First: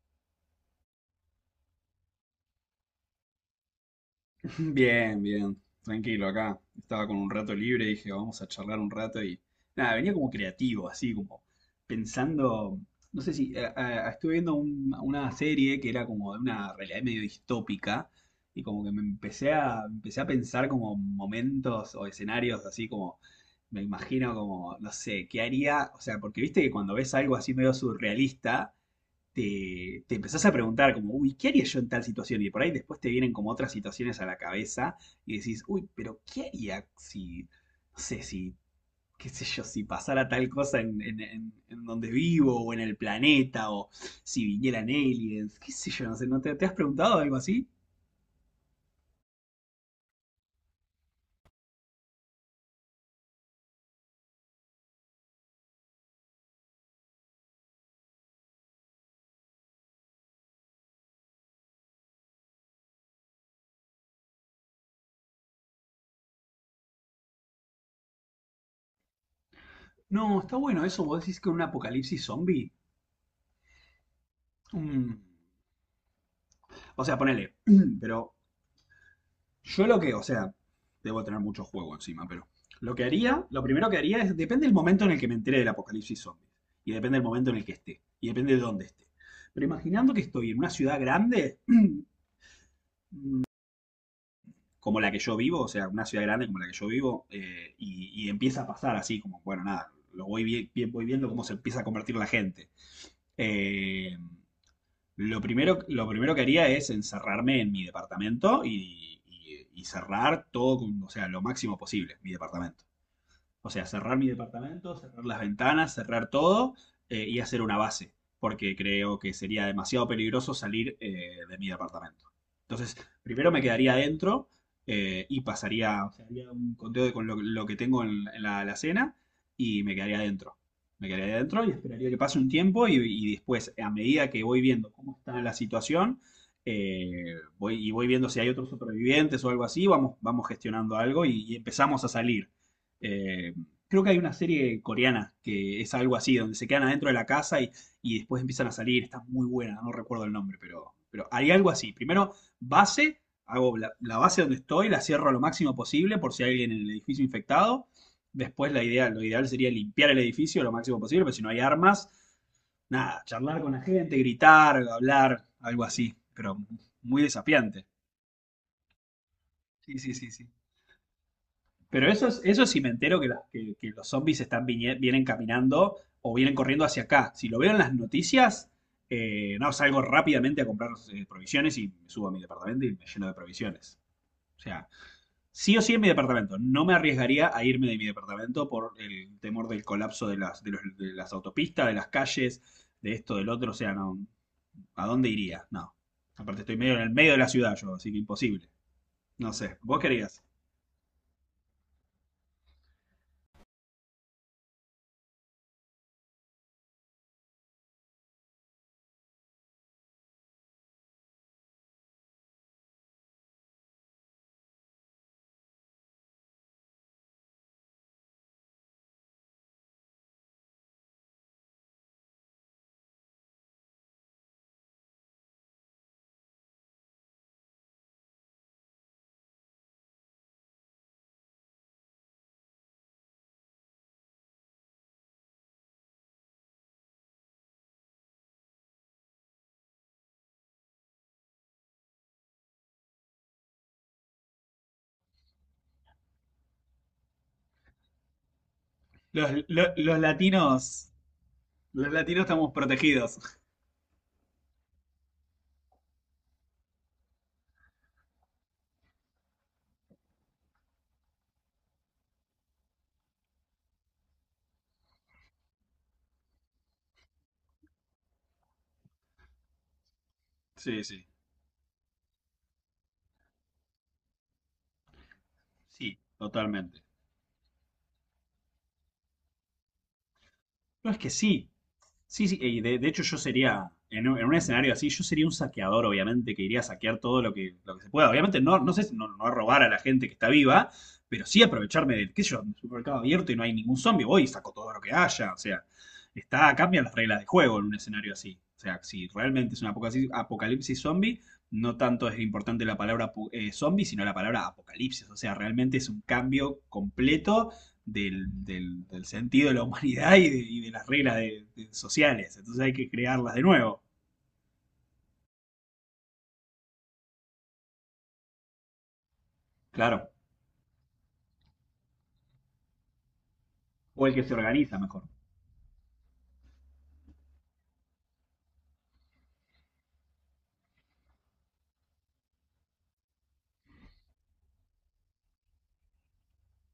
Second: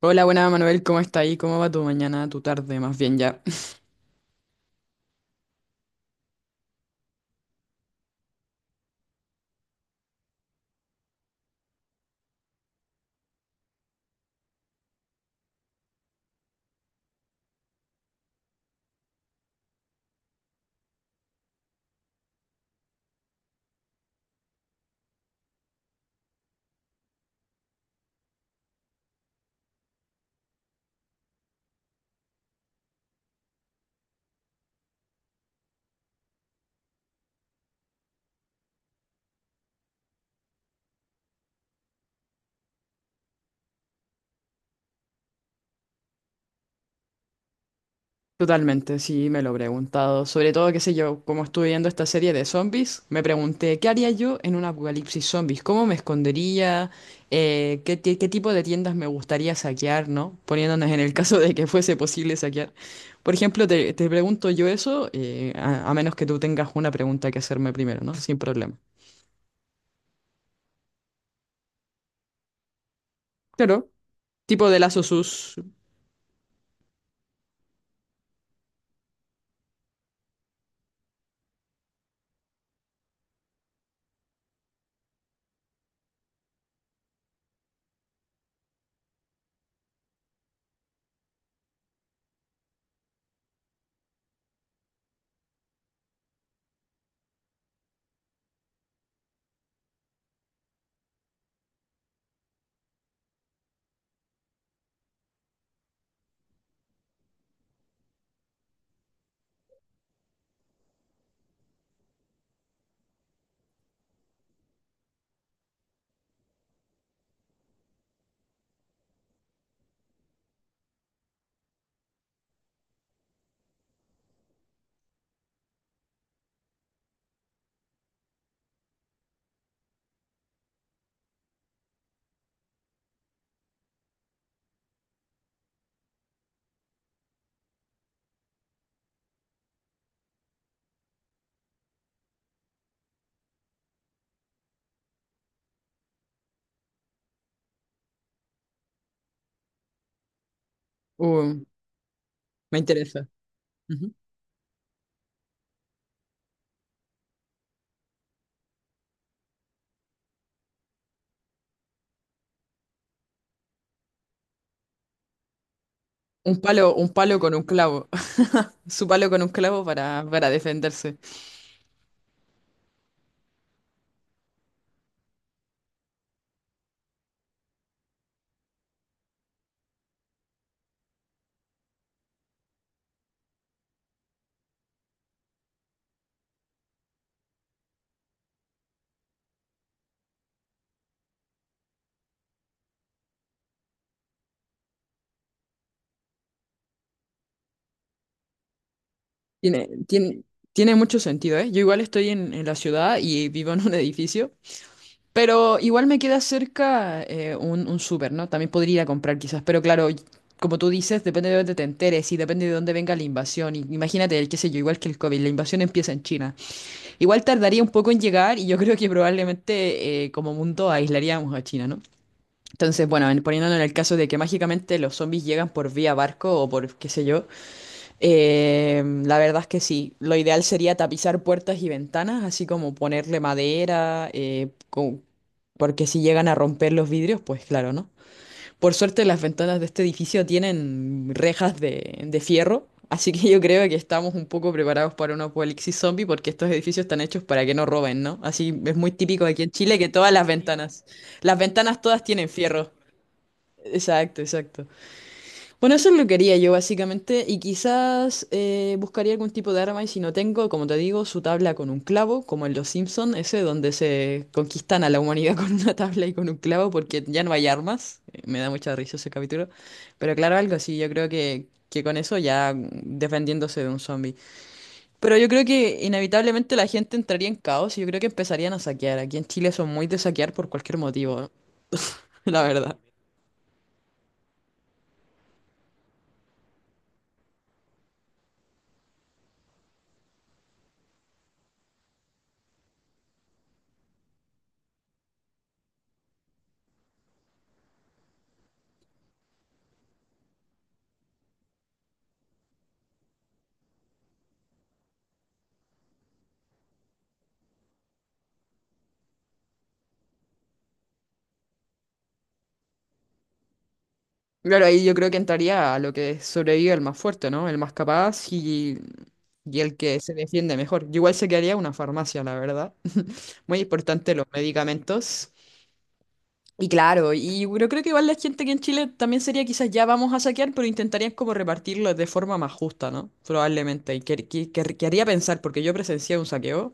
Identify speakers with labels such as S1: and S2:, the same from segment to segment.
S1: Hola, buena Manuel, ¿cómo está ahí? ¿Cómo va tu mañana, tu tarde, más bien ya?
S2: Bien, bien, tranquilo acá. Estaba con un rato libre, dije, vamos a charlar un rato y nada, venía como creativo, así como pensando, no sé si, estuve viendo una serie que era como de una realidad medio distópica y como que empecé a pensar como momentos o escenarios así como, me imagino como, no sé, ¿qué haría? O sea, porque viste que cuando ves algo así medio surrealista te empezás a preguntar como, uy, ¿qué haría yo en tal situación? Y por ahí después te vienen como otras situaciones a la cabeza y decís, uy, pero ¿qué haría si, no sé, si, qué sé yo, si pasara tal cosa en, en donde vivo o en el planeta o si vinieran aliens, qué sé yo, no sé, ¿no te has preguntado algo así?
S1: Totalmente, sí, me lo he preguntado. Sobre todo, qué sé yo, como estuve viendo esta serie de zombies, me pregunté, ¿qué haría yo en un apocalipsis zombies? ¿Cómo me escondería? ¿Qué, qué tipo de tiendas me gustaría saquear, ¿no? Poniéndonos en el caso de que fuese posible saquear. Por ejemplo, te pregunto yo eso, a menos que tú tengas una pregunta que hacerme primero, ¿no? Sin problema.
S2: No, está bueno eso, vos decís que un apocalipsis zombie.
S1: Claro, tipo de lazos
S2: Mm.
S1: sus.
S2: O sea, ponele, pero yo lo que, o sea, debo tener mucho juego encima, pero lo que haría, lo primero que haría es, depende del momento en el que me entere del apocalipsis zombies, y depende del momento en el que esté, y depende de dónde esté. Pero imaginando que estoy en una ciudad grande, como la que yo vivo, o sea, una ciudad grande como la que yo vivo, y empieza a pasar así, como, bueno, nada, lo voy, voy viendo cómo se empieza a convertir la gente. Eh, lo primero que haría es encerrarme en mi departamento y, y cerrar todo, o sea, lo máximo posible, mi departamento. O sea, cerrar mi departamento, cerrar las ventanas, cerrar todo y hacer una base, porque creo que sería demasiado peligroso salir, de mi departamento. Entonces, primero me quedaría adentro, y pasaría, o sea, haría un conteo de con lo que tengo en la alacena y me quedaría adentro. Me quedaría adentro y esperaría que pase un tiempo y después, a medida que voy viendo cómo está la situación, voy, y voy viendo si hay otros supervivientes o algo así, vamos, vamos gestionando algo y empezamos a salir. Eh, Creo que hay una serie coreana que es algo así, donde se quedan adentro de la casa y después empiezan a salir. Está muy buena, no recuerdo el nombre, pero hay
S1: Uh,
S2: algo así. Primero,
S1: me
S2: base,
S1: interesa.
S2: hago la, la base donde estoy, la cierro a lo máximo posible por si hay alguien en el edificio infectado. Después, la idea, lo ideal sería limpiar el edificio lo máximo posible, pero si no hay armas, nada, charlar con la gente, gritar, hablar, algo así. Pero
S1: Un
S2: muy
S1: palo con un
S2: desafiante.
S1: clavo. Su palo con un clavo
S2: Sí, sí, sí, sí.
S1: para defenderse.
S2: Pero eso, es, eso sí me entero que, que los zombies están vienen caminando o vienen corriendo hacia acá. Si lo veo en las noticias, no, salgo rápidamente a comprar, provisiones y me subo a mi departamento y me lleno de provisiones. O sea, sí o sí en mi departamento. No me arriesgaría a irme de mi departamento por el temor del colapso de las, de las autopistas, de las calles, de esto, del otro. O sea, no, ¿a dónde iría? No. Aparte estoy medio en el medio de la ciudad yo, así que imposible. No sé,
S1: Tiene,
S2: ¿vos
S1: tiene,
S2: querías?
S1: tiene mucho sentido, ¿eh? Yo igual estoy en la ciudad y vivo en un edificio, pero igual me queda cerca un súper, ¿no? También podría ir a comprar quizás, pero claro, como tú dices, depende de dónde te enteres y depende de dónde venga la invasión. Y imagínate, el, qué sé yo, igual que el COVID, la invasión empieza en China. Igual tardaría un poco en llegar y yo creo que probablemente como mundo aislaríamos a China, ¿no? Entonces, bueno, poniéndolo en el caso de que mágicamente los zombies llegan por vía barco o por qué sé yo, la verdad es que sí, lo ideal sería tapizar puertas y ventanas, así como ponerle madera, porque si llegan a romper los vidrios, pues claro, ¿no? Por suerte las ventanas de este edificio tienen rejas de fierro, así que yo creo que estamos un poco preparados para un apocalipsis zombie porque estos edificios están hechos para que no roben, ¿no? Así es muy típico
S2: Los,
S1: aquí en Chile que
S2: los
S1: todas
S2: latinos.
S1: las ventanas
S2: Los
S1: todas
S2: latinos
S1: tienen
S2: estamos
S1: fierro.
S2: protegidos.
S1: Exacto, exacto. Bueno, eso es lo que haría yo básicamente y quizás buscaría algún tipo de arma y si no tengo, como te digo, su tabla con un clavo, como en Los Simpson, ese donde se conquistan a la humanidad con una tabla y con un clavo porque ya no hay armas. Me da mucha risa ese capítulo. Pero claro, algo así,
S2: Sí,
S1: yo
S2: sí.
S1: creo que con eso ya mm, defendiéndose de un zombie. Pero yo creo que
S2: Sí.
S1: inevitablemente la
S2: Totalmente.
S1: gente entraría en caos y yo creo que empezarían a saquear. Aquí en Chile son muy de saquear por cualquier
S2: No es que
S1: motivo,
S2: sí. Sí, sí,
S1: la
S2: y
S1: verdad.
S2: de hecho yo sería, en un escenario así, yo sería un saqueador, obviamente, que iría a saquear todo lo que se pueda. Obviamente no, no sé, no, no a robar a la gente que está viva, pero sí aprovecharme del, qué sé yo, un supermercado abierto y no hay ningún zombie, voy y saco todo lo que haya. O sea, está, cambian las reglas de juego en un escenario así. O sea, si realmente es un apocalipsis, apocalipsis zombie, no tanto es importante la palabra zombie, sino la palabra apocalipsis. O sea, realmente es un cambio completo del, del sentido de la humanidad y de las reglas de sociales. Entonces hay que crearlas de nuevo.
S1: Claro, ahí yo creo que entraría a lo que sobrevive el más fuerte, ¿no? El más capaz y el que
S2: Claro.
S1: se defiende mejor. Yo igual se quedaría una farmacia, la verdad. Muy
S2: O
S1: importante
S2: el que
S1: los
S2: se organiza mejor.
S1: medicamentos. Y claro, y yo creo que igual la gente que en Chile también sería quizás ya vamos a saquear, pero intentarían como repartirlo de forma más justa, ¿no? Probablemente. Y que, que haría pensar, porque yo presencié un saqueo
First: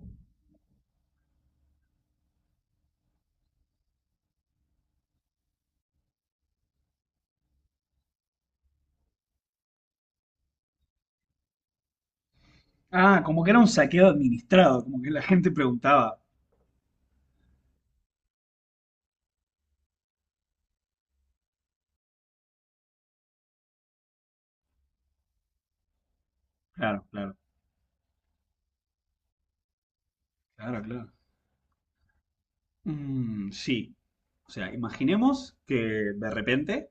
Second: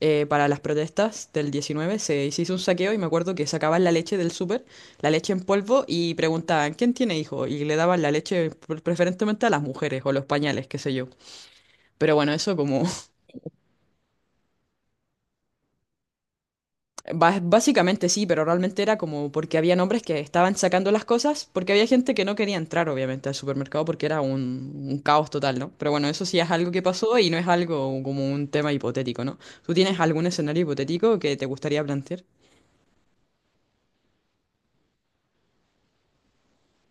S1: para las protestas del 19 se hizo un saqueo y me acuerdo que sacaban la leche del súper, la leche en polvo y preguntaban, ¿quién tiene hijo? Y le daban la leche preferentemente a las mujeres o los pañales, qué sé yo. Pero bueno, eso como,
S2: Ah, como que era un saqueo administrado, como que la gente preguntaba.
S1: básicamente sí, pero realmente era como porque había hombres que estaban sacando las cosas, porque había gente que no quería entrar obviamente al supermercado porque era un caos total, ¿no? Pero bueno, eso sí es algo que
S2: Claro,
S1: pasó y
S2: claro.
S1: no es algo como un tema hipotético, ¿no? ¿Tú tienes algún escenario
S2: Claro, claro.
S1: hipotético que te gustaría plantear?
S2: Mm, sí. O sea, imaginemos que de repente,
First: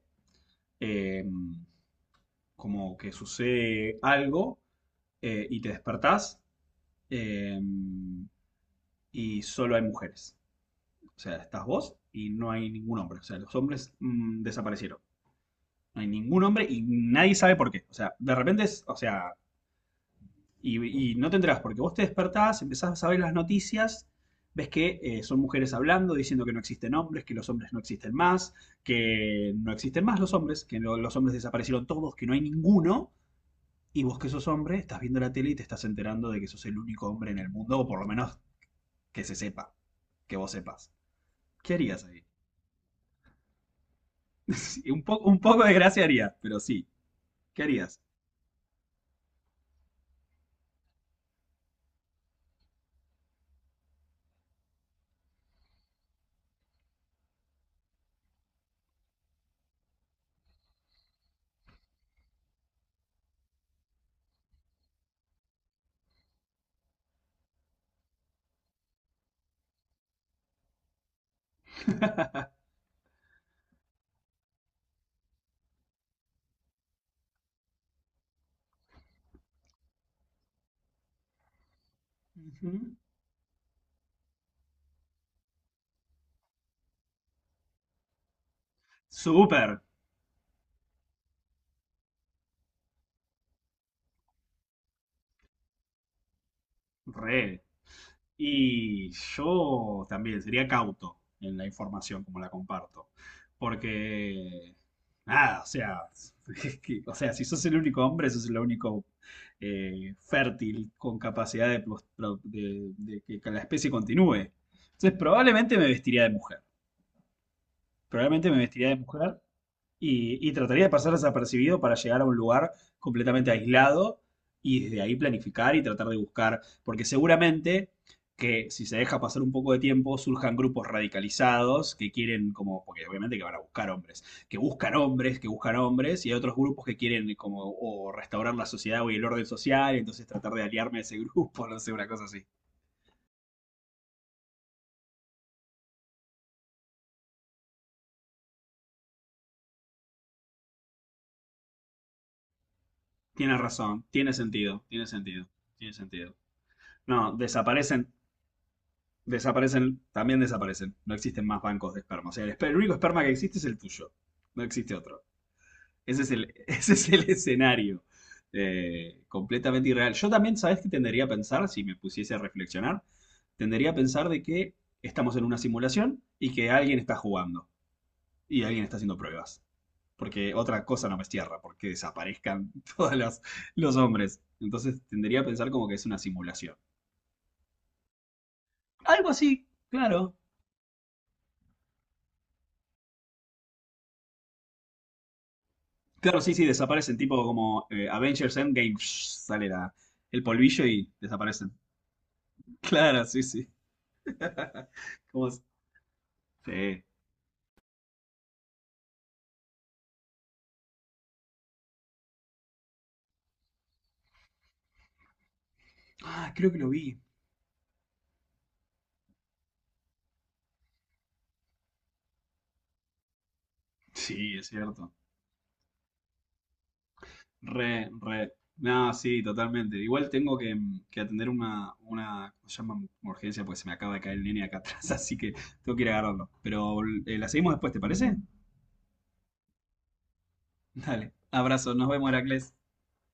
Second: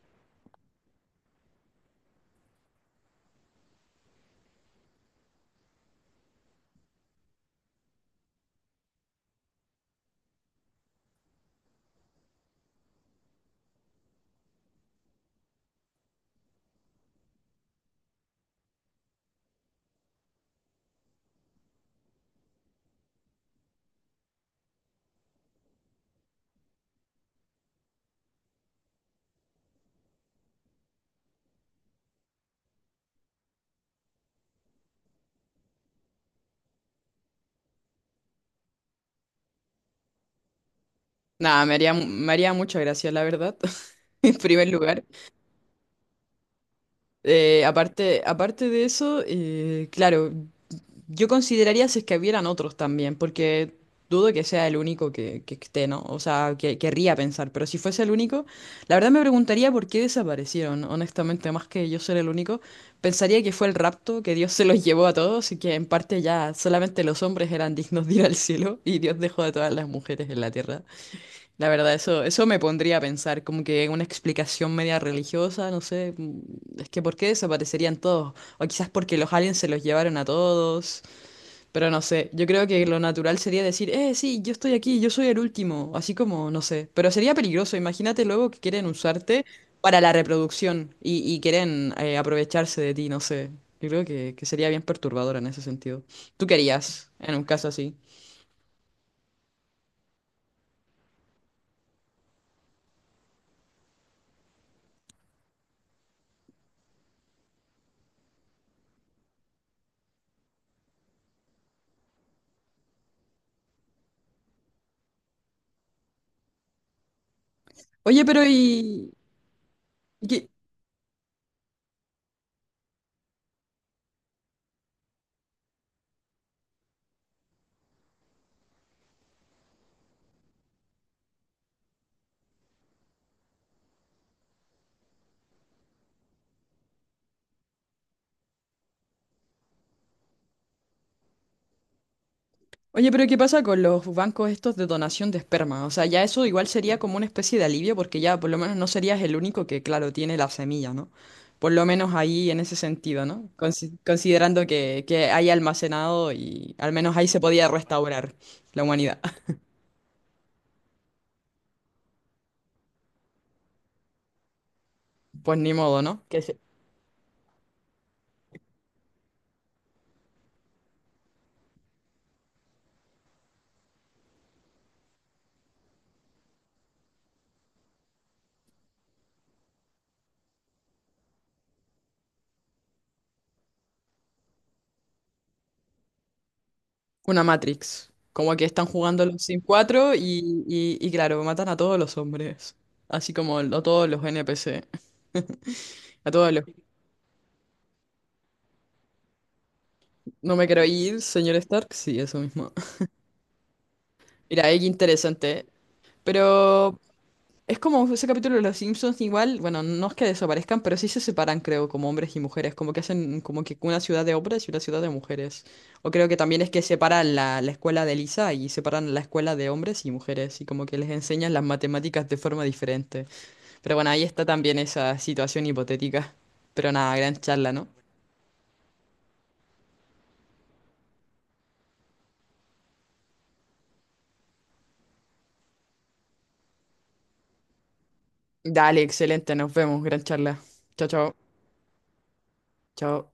S2: eh, como que sucede algo, y te despertás, eh, y solo hay mujeres. O sea, estás vos y no hay ningún hombre. O sea, los hombres desaparecieron. No hay ningún hombre y nadie sabe por qué. O sea, de repente, es, o sea, y no te enterás porque vos te despertás, empezás a ver las noticias, ves que, son mujeres hablando, diciendo que no existen hombres, que los hombres no existen más, que no existen más los hombres, que los hombres desaparecieron todos, que no hay ninguno. Y vos que sos hombre, estás viendo la tele y te estás enterando de que sos el único hombre en el mundo, o por lo menos que se sepa, que vos sepas.
S1: Nada,
S2: ¿Qué harías ahí?
S1: me haría mucha gracia, la verdad, en primer
S2: un,
S1: lugar.
S2: po- un poco de gracia haría, pero sí. ¿Qué harías?
S1: Aparte de eso, claro, yo consideraría si es que hubieran otros también, porque dudo que sea el único que esté, ¿no? O sea, que querría pensar, pero si fuese el único, la verdad me preguntaría por qué desaparecieron, honestamente, más que yo ser el único, pensaría que fue el rapto, que Dios se los llevó a todos y que en parte ya solamente los hombres eran dignos de ir al cielo y Dios dejó a todas las mujeres en la tierra. La verdad, eso me pondría a pensar, como que una explicación media religiosa, no sé, mm, es que ¿por qué desaparecerían todos? O quizás porque los aliens se los llevaron a todos, pero no sé, yo creo que lo natural sería decir, sí, yo estoy aquí, yo soy el último, así como, no sé, pero sería peligroso, imagínate luego que quieren usarte
S2: Súper.
S1: para la reproducción y quieren aprovecharse de ti, no sé, yo creo que sería bien perturbador en ese sentido. ¿Tú querías en un
S2: Re.
S1: caso así?
S2: Y yo también sería cauto en la información como la comparto. Porque, nada, o sea, o sea, si sos el único hombre, sos el único, fértil con capacidad de, de que la especie continúe. Entonces, probablemente me vestiría de mujer.
S1: Oye, pero
S2: Probablemente me vestiría de
S1: ¿y...
S2: mujer
S1: ¿Qué,
S2: y trataría de pasar desapercibido para llegar a un lugar completamente aislado y desde ahí planificar y tratar de buscar, porque seguramente que si se deja pasar un poco de tiempo surjan grupos radicalizados que quieren como, porque obviamente que van a buscar hombres, que buscan hombres, que buscan hombres, y hay otros grupos que quieren como o restaurar la sociedad o el orden social, y entonces tratar de aliarme a ese grupo, no sé, una cosa así.
S1: oye, pero ¿qué pasa con los bancos estos de donación de esperma? O sea, ya eso igual sería como una especie de alivio porque ya por lo menos no serías el único que, claro, tiene la semilla, ¿no? Por lo menos ahí en ese sentido, ¿no?
S2: Tienes razón, tiene
S1: Considerando
S2: sentido, tiene
S1: que
S2: sentido,
S1: hay
S2: tiene
S1: almacenado
S2: sentido.
S1: y al menos ahí
S2: No,
S1: se podía
S2: desaparecen.
S1: restaurar la humanidad.
S2: Desaparecen, también desaparecen. No existen más bancos de esperma. O sea, el, el único esperma que existe es el tuyo. No existe otro.
S1: Pues ni modo,
S2: Ese
S1: ¿no?
S2: es
S1: Que
S2: el,
S1: se-
S2: ese es el escenario. Eh, completamente irreal. Yo también, ¿sabes qué tendería a pensar si me pusiese a reflexionar? Tendería a pensar de que estamos en una simulación y que alguien está jugando y alguien está haciendo pruebas. Porque otra cosa no me cierra, porque desaparezcan todos los hombres. Entonces tendería a pensar como que es una simulación.
S1: Una Matrix. Como que están jugando
S2: Algo
S1: los Sims
S2: así,
S1: 4
S2: claro.
S1: y, y claro, matan a todos los hombres. Así como a todos los NPC. A
S2: Claro,
S1: todos
S2: sí,
S1: los...
S2: sí, desaparecen, tipo como, Avengers Endgame, sale la, el
S1: No me quiero
S2: polvillo y
S1: ir, señor
S2: desaparecen.
S1: Stark. Sí, eso mismo.
S2: Claro, sí, sí.
S1: Mira, es
S2: ¿Cómo
S1: interesante,
S2: es?
S1: ¿eh? Pero
S2: Sí.
S1: es como ese capítulo de Los Simpsons, igual, bueno, no es que desaparezcan, pero sí se separan, creo, como hombres y mujeres, como que hacen como que una ciudad de hombres y una ciudad de mujeres. O creo que
S2: Ah,
S1: también es
S2: creo que
S1: que
S2: lo vi.
S1: separan la, la escuela de Lisa y separan la escuela de hombres y mujeres, y como que les enseñan las matemáticas de forma diferente. Pero bueno, ahí está
S2: Sí, es
S1: también
S2: cierto.
S1: esa situación hipotética. Pero nada, gran charla, ¿no?
S2: Re, re. No, sí, totalmente. Igual tengo que atender una, ¿cómo se llama? Urgencia, porque se me acaba de caer el nene acá atrás, así que tengo que ir a agarrarlo. Pero, la seguimos después, ¿te parece?
S1: Dale, excelente, nos vemos, gran charla. Chao,
S2: Dale.
S1: chao,
S2: Abrazo, nos vemos, Heracles.
S1: chao.